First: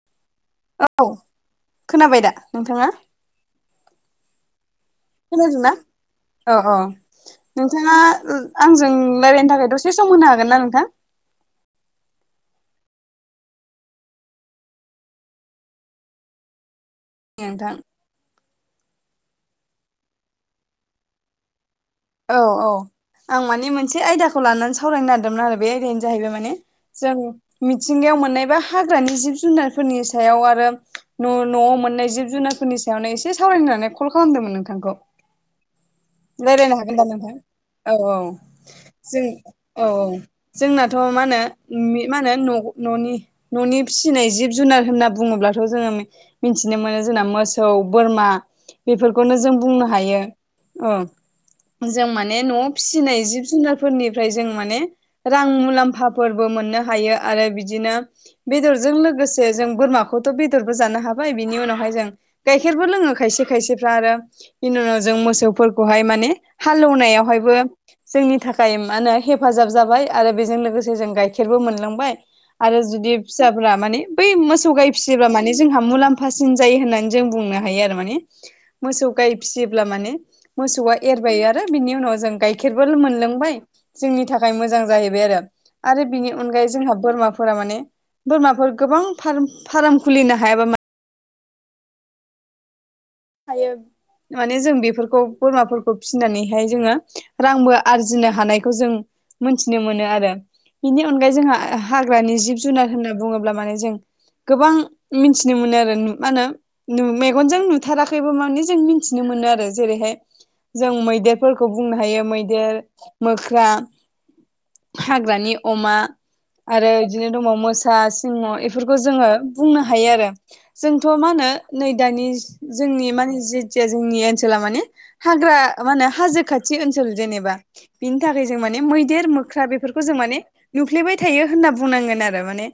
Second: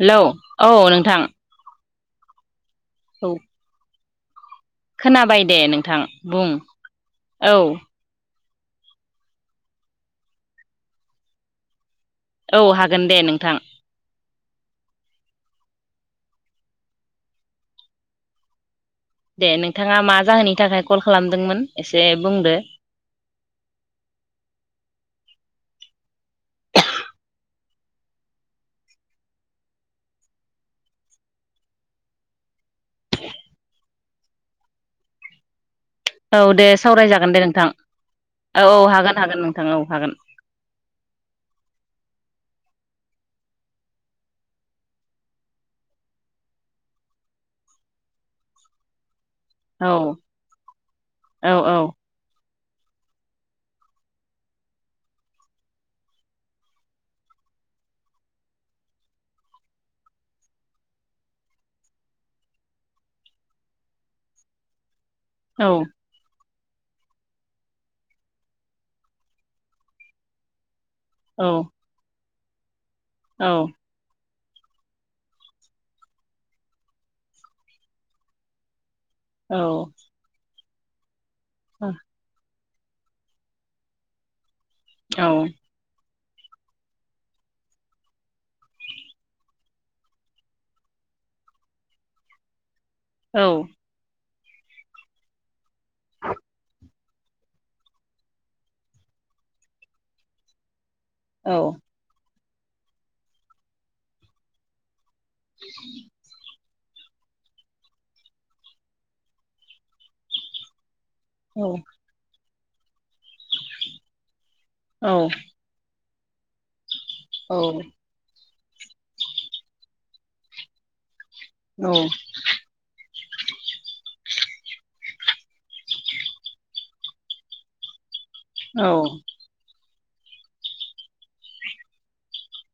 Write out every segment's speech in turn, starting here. Hello औ नोंथां। खोनाबाय दा नोंथाङा। औ। खोनाबाय दे खोनादोंना? नोंथां बुं औ औ। औ नोंथाङा आंजों रायलायनो थाखाय दसे सम होनो हागोन ना नोंथां। औ हागोन दे नोंथां। नोंथां। दे नोंथाङा मा जाहोननि थाखाय कल खालामदोंमोन? एसे औ बुंदो औ आं माने मोनसे आयदाखौ लानानै सावरायनो नागिरदोंमोन आरो बे आयदायानो जाहैबाय माने जों मिथिंगायाव मोननायबा हाग्रानि जिब जुनारफोरनि सायाव आरो न' न'आव मोननाय जिब जुनारफोरनि सायावनो एसे सावरायनानै कल खालामदोंमोन नोंथांखौ। [inaudible] औ दे रायज्लायनो हागोन दा सावरायजागोन दे नोंथां। औ औ जों हागोन हागोन नोंथां औ हागोन। जोंनाथ' मा होनो मा होनो न न'नि न'नि फिसिनाय जिब जुनार होनना बुङोब्लाथ' जोङो मिथिनो मोनो जोंना मोसौ बोरमा बेफोरखौनो जों बुंनो औ हायो औ औ औ। जों माने न'आव फिसिनाय जिब जुनारफोरनिफ्राय जों माने रां मुलाम्फाफोरबो मोननो हायो आरो बिदिनो बेदरजों लोगोसे जों बोरमाखौथ' बेदरबो जानो हाबाय बिनि उनावहाय जों गाइखेरबो लोङो खायसे खायसेफ्रा आरो बिनि उनाव जों मोसौफोरखौहाय माने हालौनायावहायबो जोंनि थाखाय मा होनो हेफाजाब जाबाय आरो बेजों लोगोसे जों गाय औ खेरबो मोनलांबाय आरो जुदि औ फिसाफोरा मानि बै मोसौ गाय फिसियोबा माने जोंहा मुलाम्फासिन जायो होननानै जों बुंनो हायो आरो माने मोसौ गाय औ फिसियोब्ला माने मोसौआ एरबायारो बिनि उनाव जों गाय खेरबो मोनलोंबाय जोंनि थाखाय मोजां औ जाहैबाय आरो आरो बिनि अनगायै जोंहा बोरमाफोरा माने बोरमाफोर गोबां फार फार्म खुलिनो हायाबा औ [inaudible] माने जों बेफोरखौ बोरमाफोरखौ फिसिनानैहाय जोङो रांबो आरजिनो हानायखौ जों मोनथिनो मोनो आरो। बिनि अनगायै जोंहा हाग्रानि जिब जुनार होनना बुङोब्ला माने जों गोबां मिथिनो मोनो आरो मा होनो मेगनजों थाराखैबो जों मिथिनो मोनो आरो। जेरैहाय जों मैदेर फोरखौ बुंनो हायो मैदेर, मोख्रा हाग्रानि अमा आरो इदिनो दङ मोसा सिंह' एफोरखौ जोङो बुंनो हायो आरो जोंथ' मा होनो नै दानि जोंनि मानि जेथिया जोंनि ओनसोला मानि हाग्रा मा होनो हाजो खाथि ओनसोल जेनेबा बिनि थाखाय जों माने मैदेर मो ख्रा बेफोरखौ जों माने नुफ्लेबाय थायो होनना बुंनांगोन आरो माने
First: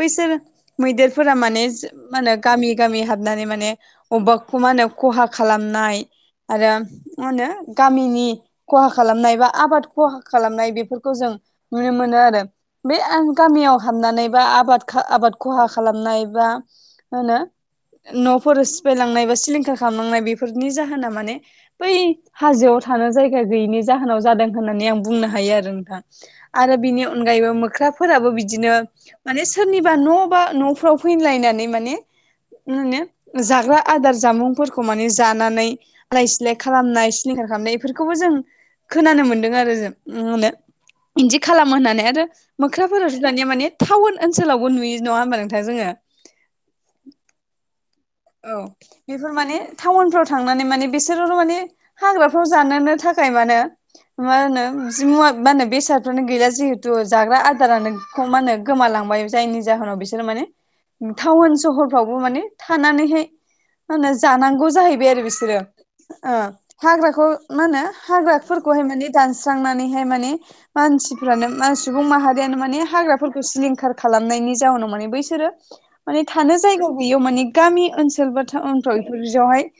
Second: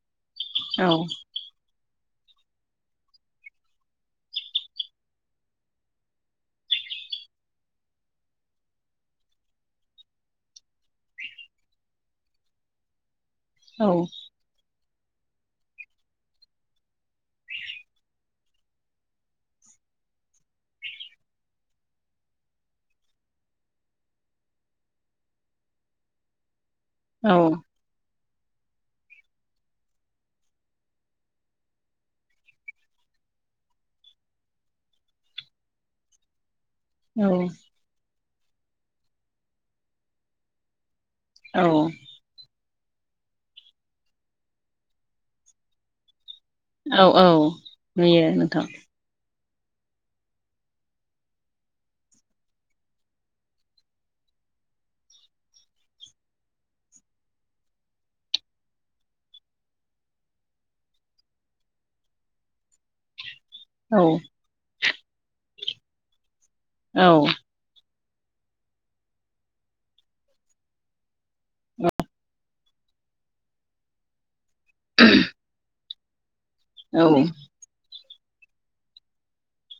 बैसोर मैदेरफोरा माने मा होनो गामि गामि हाबनानै माने अबाखौ मा होनो खहा खालामनाय आरो मा होनो गामिनि खहा खालामनाय बा आबाद खहा खालामनाय बेफोरखौ जों नुनो मोनो आरो बे आं गामियाव हाबनानै बा आबाद खा आबाद खहा खालामनाय बा होनो न'फोर स यलांनाय बा सिलिंखार खालामलांनाय बेफोरनि जाहोना माने बै हाजोआव थानो जायगा गैयिनि जाहोनाव जादों होननानै आं बुंनो हायो आरो नोंथां। आरो बिनि अनगायैबो मोख्रा फोराबो बिदिनो माने सोरनिबा न' बा न'फ्राव फैलायनानै माने नुनो जाग ग्रा आदार जामुंफोरखौ माने जानानै आलाय सिलाय खालामनाय औ सिलिंखार खालामनाय बेफोरखौबो जों खोनानो मोनदों आरो जों म होनो इदि औ खालामो होननानै आरो मोख्राफोरावथो दानिया माने टाउन ओनसोलावबो नुयो नङाहोमबा नोंथां जोङो? औ औ नुयो औ नोंथां बेफोर माने टाउनफ्राव थांनानै माने बिसोर माने हाग्राफ्राव जानोनो थाखाय मानो मा होनो जिमुवा मा होनो बेसादफ्रानो गैला जिहेथु जाग्रा आदारानो खौ माहोनो गोमालांबाय जायनि जाहोनाव बिसोरो माने टाउन सहरफ्रावबो माने था थानानैहाय औ माहोनो जानांगौ जाहैबाय आरो बिसोरो ओ हाग्राखौ मा होनो हाग्राफोरखौहाय माने दानस्रांनानैहाय माने मानसिफ्रानो म सुबुं माहारियानो माने हाग्राफोरखौ सिलिंखार खालामनायनि जाहोनाव माने बैसोरो माने थानो जायगा औ गैयियाव माने गामि ओनसोल बा टाउनफ्राव फोरजावहाय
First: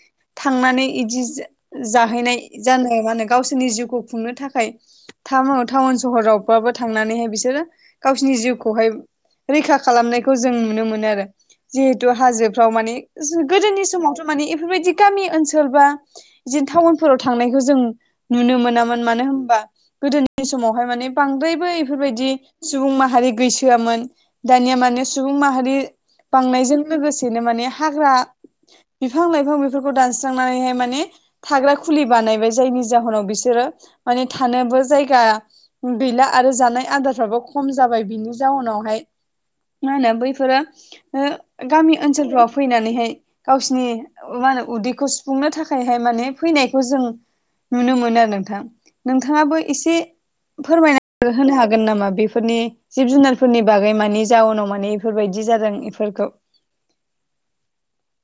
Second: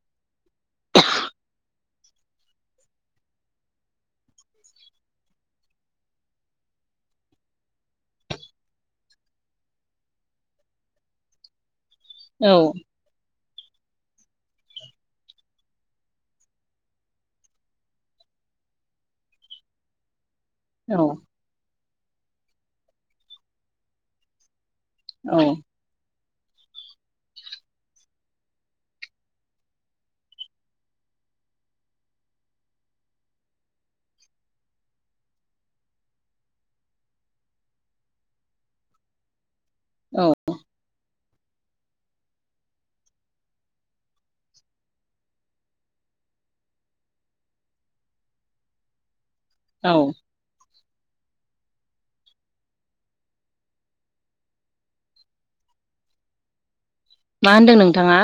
थांनानै इदि जा-जाहैनाय जानो माने गावसोरनि जिउखौ खुंनो थाखाय थम टाउन सहरावबाबो थांनानैहाय बिसोरो गावसिनि जिउखौहाय रैखा खालामनायखौ जों नुनो मोनो आरो जिहेतु औ हाजोफ्राव औ माने जो गोदोनि समावथ' मानि इफोरबायदि गामि ओनसोल बा इदिनो टाउनफोराव थांनायखौ जों नुनो मोनामोन मानो होनबा गोदोनि समावहाय औ माने बांद्रायबो इफोरबायदि सुबुं माहारि गैसोआमोन दानिया माने सुबुं औ माहारि बांनायजों लोगोसेनो माने हाग्रा बिफां लाइफां बेफोरखौ दानस्रांनानैहाय माने थाग्रा खुलि बानायबाय जायनि जाहोनाव बिसोरो माने थानोबो जायगा गैला आरो जानाय आदारफ्राबो खम जाबाय बिनि जाउनावहाय मा होनो औ बैफोरो गामि ओनसोलफोराव फैनानैहाय गावसिोरनि मा होनो उदैखौ सुफुंनो थाखायहाय माने फैनायखौ जों नुनो मोनो आरो नोंथां नोंथाङाबो औ एसे फोरमायनानै होनो हागोन नामा बेफोरनि जिब जुनारफोरनि बागै मानि जाउनाव मानि बेफोरबायदि जादों इफोरखौ मा होनदों नोंथाङा?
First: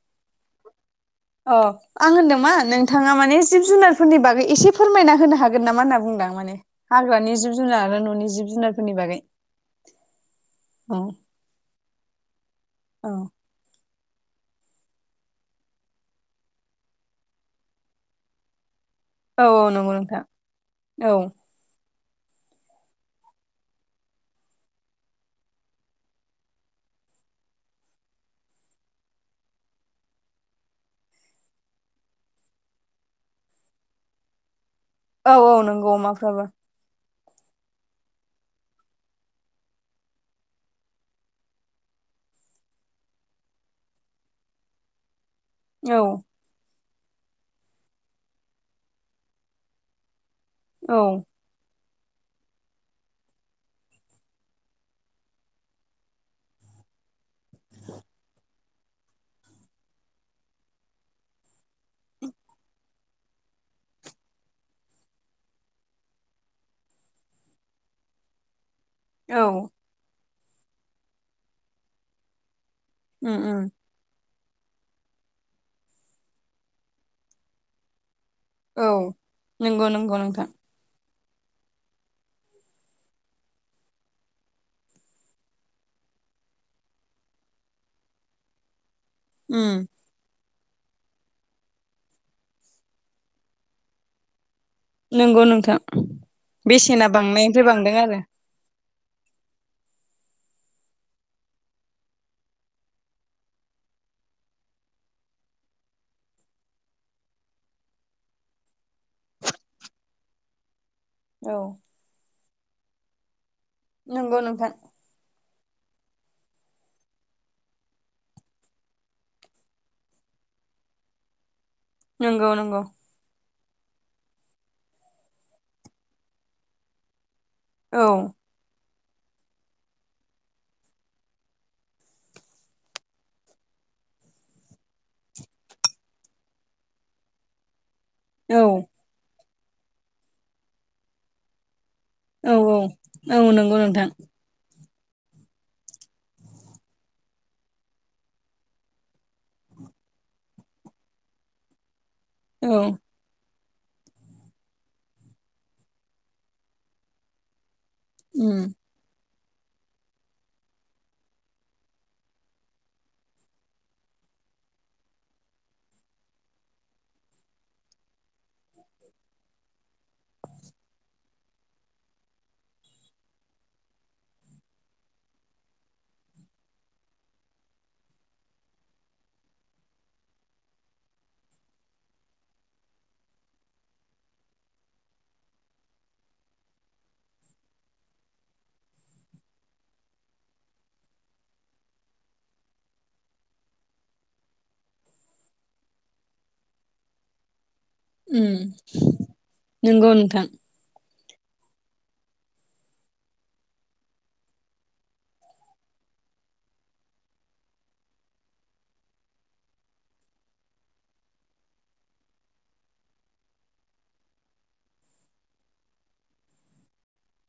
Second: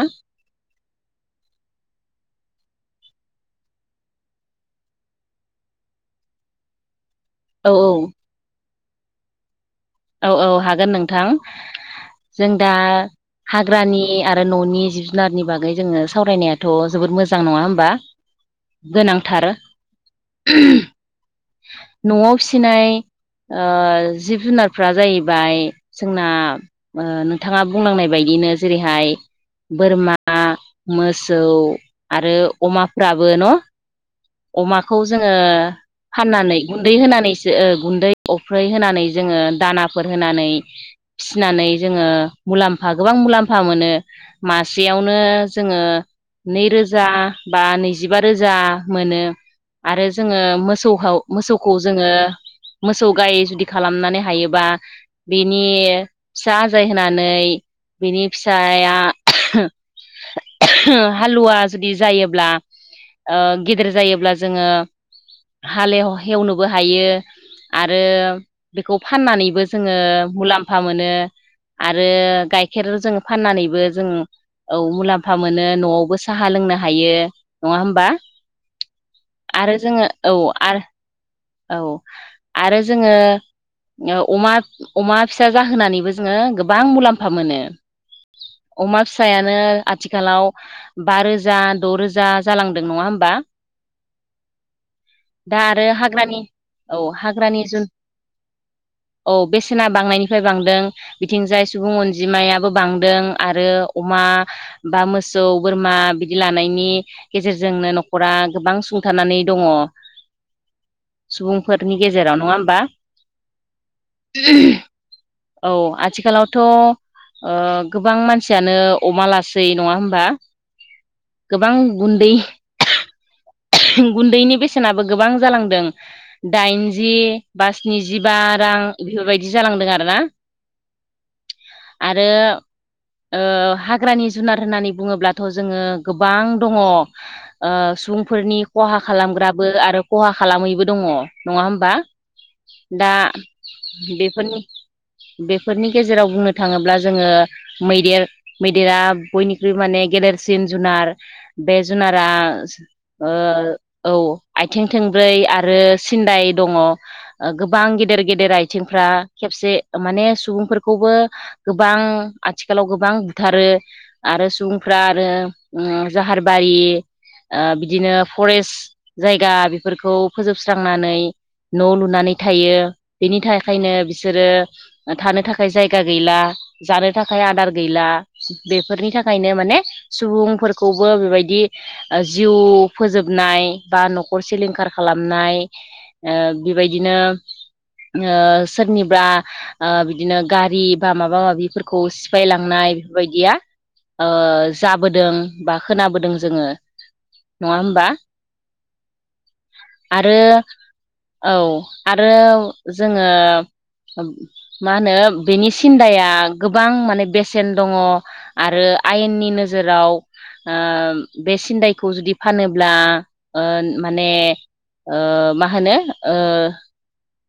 अ आं होनदोंमोन नोंथाङा माने जिब जुनारफोरनि बागै एसे फोरमायना होनो हागोन नामा होनना बुदां माने हाग्रानि जिब औ जुनार औ आरो न'नि जिब जुनारफोरनि बागै औ औ हागोन औ नोंथां जों दा औ हाग्रानि आरो न'नि जिब जुनारनि बागै जोङो सावरायनायाथ' जोबोद मोजां नङा होमबा गोनांथार औ औ नंगौ नोंथां औ। न'वाव फिसिनाय ओ जिब जुनारफ्रा जाहैबाय जोंना ओ नोंथाङा बुंलांनाय बायदिनो जेरैहाय बोरमा मोसौ आरो अमाफ्राबो न अमाखौ जोङो औ औ नंगौ अमाफ्राबो फाननानै गुन्दै होनानैसो ओ गुन्दै अफ्रै होनानै जोङो दानाफोर होनानै फिसिनानै जोङो मुलाम्फा गोबां मुलाम्फा मोनो मासेयावनो जोङो औ नैरोजा बा नैजिबा रोजा मोनो आरो जोङो मो औ दौहौ मोसौखौ जोङो मोसौ गाय जुदि खालामनानै हायोबा बिनि फिसा आजाय होनानै बिनि फिसाया हालुवा जुदि जायोब्ला ओ गेदेर जायोब्ला जोङो हालेव हेवनोबो हायो आरो बेखौ फाननानैबो औ जों ओ मुलाम्फा मोनो आरो गाइखेर जोङो उम उम फाननानैबो जों औ मुलाम्फा मोनो नआवबो साहा लोंनो हायो नङा होमबा औ नंगौ नंगौ नोंथां आ औ आरो जोङो अमा अमा फिसा जाहोनानैबो जोङो गोबां मुलाम्फा मोनो अमा फिसायानो उम आथि खालाव बा रोजा द रोजा जालांदों नङा होमबा नंगौ दा नोंथां आरो हाग्रानि औ बेसेना हाग्रानि बांनायनिफ्राय जुन बांदों आरो औ बेसेना बांनायनिफ्राय बांदों बिथिंजाय सुबुं अनजिमायाबो बांदों आरो अमा बा मोसौ बोरमा बिदि लानायनि गेजेरजोंनो नखरा गोबां सुंथानानै दङ औ सुबुंफोरनि गेजेराव नङा होमबा नंगौ नोंथोन औ आथिखालावथ ओ गोबां मानसियानो अमा लासै नङा होमबा गोबां गुन्दै नंगौ नंगौ गुन्दैनि बेसेनाबो गोबां जालांदों दाइनजि बासनि औ जिबा रां बेफोरबायदि जालांदों आरो ना आरो ओ हाग्रानि जुनार होननानै बुङोब्लाथ' जोङो गोबां दङ ओ सुबुंफोरनि औ खहा खालामग्राबो आरो खहा खालामैबो दङ नङा होमबा औ दा औ नंगौ नोंथां बेफोरनि बेफोरनि गेजेराव बुंनो थाङोब्ला जोङो मैदेर मैदेरा बयनिख्रुइ माने गेदेरसिन जुनार बे जुनारा‌ औ ओ औ आइथिं थोंब्रै आरो सिन्दाय दङ ओ गोबां गेदेर गेदेर उम आथिंफ्रा खेबसे माने सुबुंफोरखौबो गोबां आथिखालाव गोबां बुथारो आरो सुबुंफ्रा आरो ओम जाहारबारि ओ बिदिनो फरेस्ट जायगा बेफोरखौ फोजोबस्रांनानै न लुनानै थायो बिनि थाखायनो बिसोरो थानो थाखाय जायगा गैला जानो थाखाय आदार गैला बेफोरनि थाखायनो माने सुबुंफोरखौबो बेबायदि ओ जिउ फोजोबनाय बा नखर सिलिंखार खालामनाय ओ बेबायदिनो ओ सोरनिबा आ बिदिनो गारि बा माबा माबिफोरखौ सिफायलांनाय बेफोरबायदिया ओ जाबोदों बा खोनाबोदों जोङो नङा होमबा उम नंगौ [inaudible] आरो नोंथां औ आरो जोङो मा होनो बेनि सिन्दाया गोबां माने बेसेन दङ आरो आयेननि नोजोराव आ बे सिन्दायखौ जुदि फानोब्ला ओ माने ओ मा होनो ओ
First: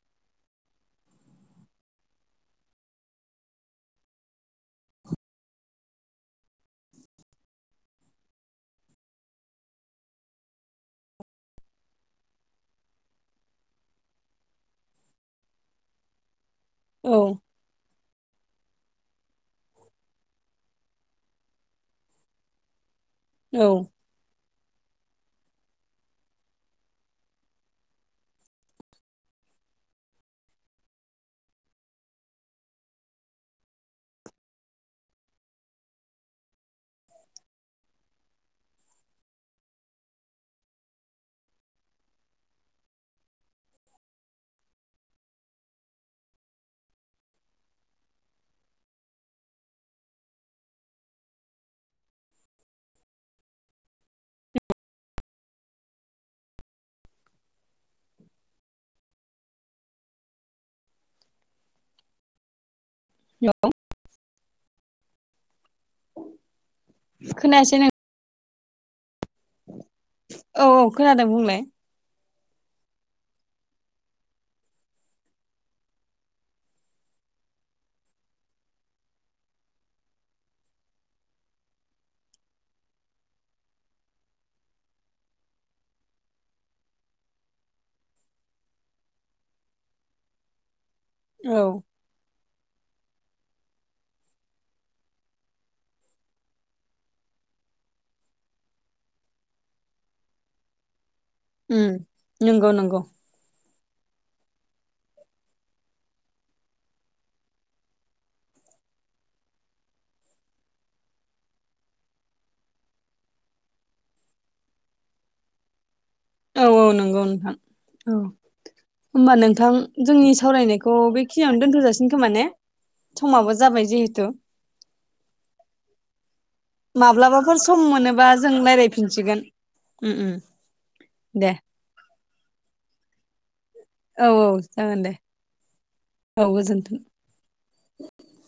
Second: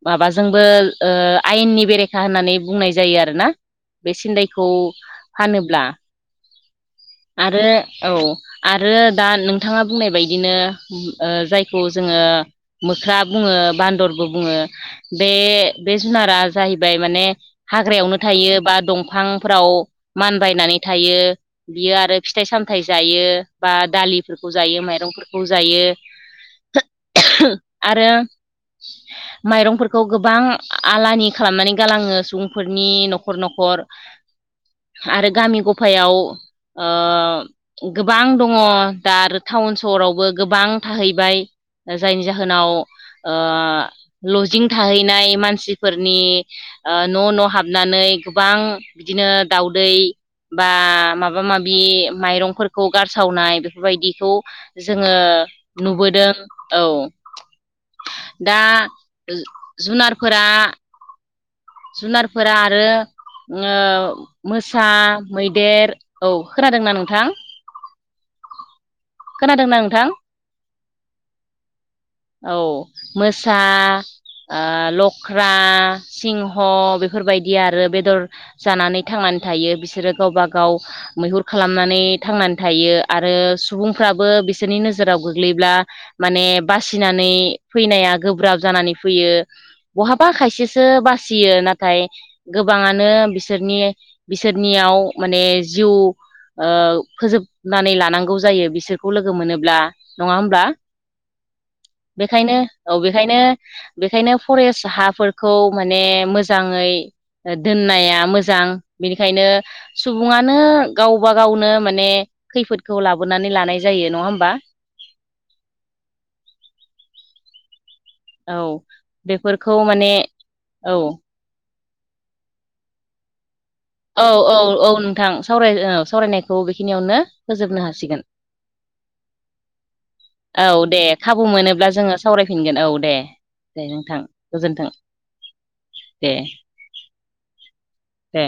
माबाजोंबो ओ आयेननि बेरेखा होननानै बुंनाय जायो आरोना बे सिन्दायखौ फानोब्ला आरो औ आरो दा नोंथाङा बुंनाय बायदिनो ओ जायखौ जोङो मोख्रा बुङो बान्दरबो बुङो बे बे जुनारा जाहैबाय औ माने हाग्रायावनो थायो बा दंफांफ्राव मानबायनानै थायो बियो आरो फिथाइ सामथायाइ जायो औ बा दालिब फोरखौ जायो माइरंफोरखौ जायो [unintelligible] आरो [inaudible] माइरंफोरखौ गोबां आलानि खालामनानै गालाङो सुबुंफोरनि न'खर न'खर [inaudible] आरो गामि गफायाव ओ गोबां दङ दा आरो टाउन सहरावबो गोबां थाहैबाय जायनि जाहोनाव ओ लजिं थाहैनाय मानसिफोरनि आ न' न' हाबनानै गोबां बिदिनो दाउदै बा माब माबा माबि माइरंफोरखौ गारसावनाय बेफोरबायदिखौ जोङो नुबोदों औ दा जुनारफोरा जुनारफोरा आरो [unintelligible] मोसा मैदेर औ खोनादोंना नोंथां? खोनायासै न खोनादोंना नोंथां? औ औ खोनादों बुंलाय औ मोसा आ लख्रा सिंह' बेफोरबायदि आरो बेदर जानानै थांनानै थायो बिसोरो गावबा गाव मैहुर खालामनानै थांनानै थायो आरो सुबुंफ्राबो बिसोरनि नोजोराव गोग्लैब्ला माने बास फैनानै फैनाया गोब्राब जानानै फैयो बहाबा खायसेसो बा। औ फिसियो नाथाय। गोबाङानो बिसोरनि-बिसोरनियाव माने जिउ। ओ फोजोबनानै लानांगौ जायो बिसोरखौ लोगो मोनोब्ला नङा होमब्ला? उम बेखायनो नंगौ औ नंगौ बेखायनो। बेखायनो फरेस्ट हाफोरखौ माने मोजाङै। दोननाया मोजां बेनिखायनो। सुबुङानो गावबा गावनो माने खैफोदखौ लाबोनानै लानाय जायो नङा होमबा औ औ नोंगौ नोंथां औ [unintelligible] होमबा नोंथां बेफोरखौ माने जोंनि सावरायनायखौ औ बे खियाव दोनथ'जासिन खोमा ने समाबो जाबाय जे औ औ औ नोंथां सावरायो सावरायनाय खौ बेखिनियावनो माब्लाबाफोर फोजोबनो सम हासिगोन मोनोबा जों रायज्लायफिनसिगोन उम उम औ दे खाबु मोनोब्ला जोङो सावरायफिनगोन औ दे दे नोंथां औ औ गोजोन्थों जागोन दे दे। औ गोजोन्थों दे।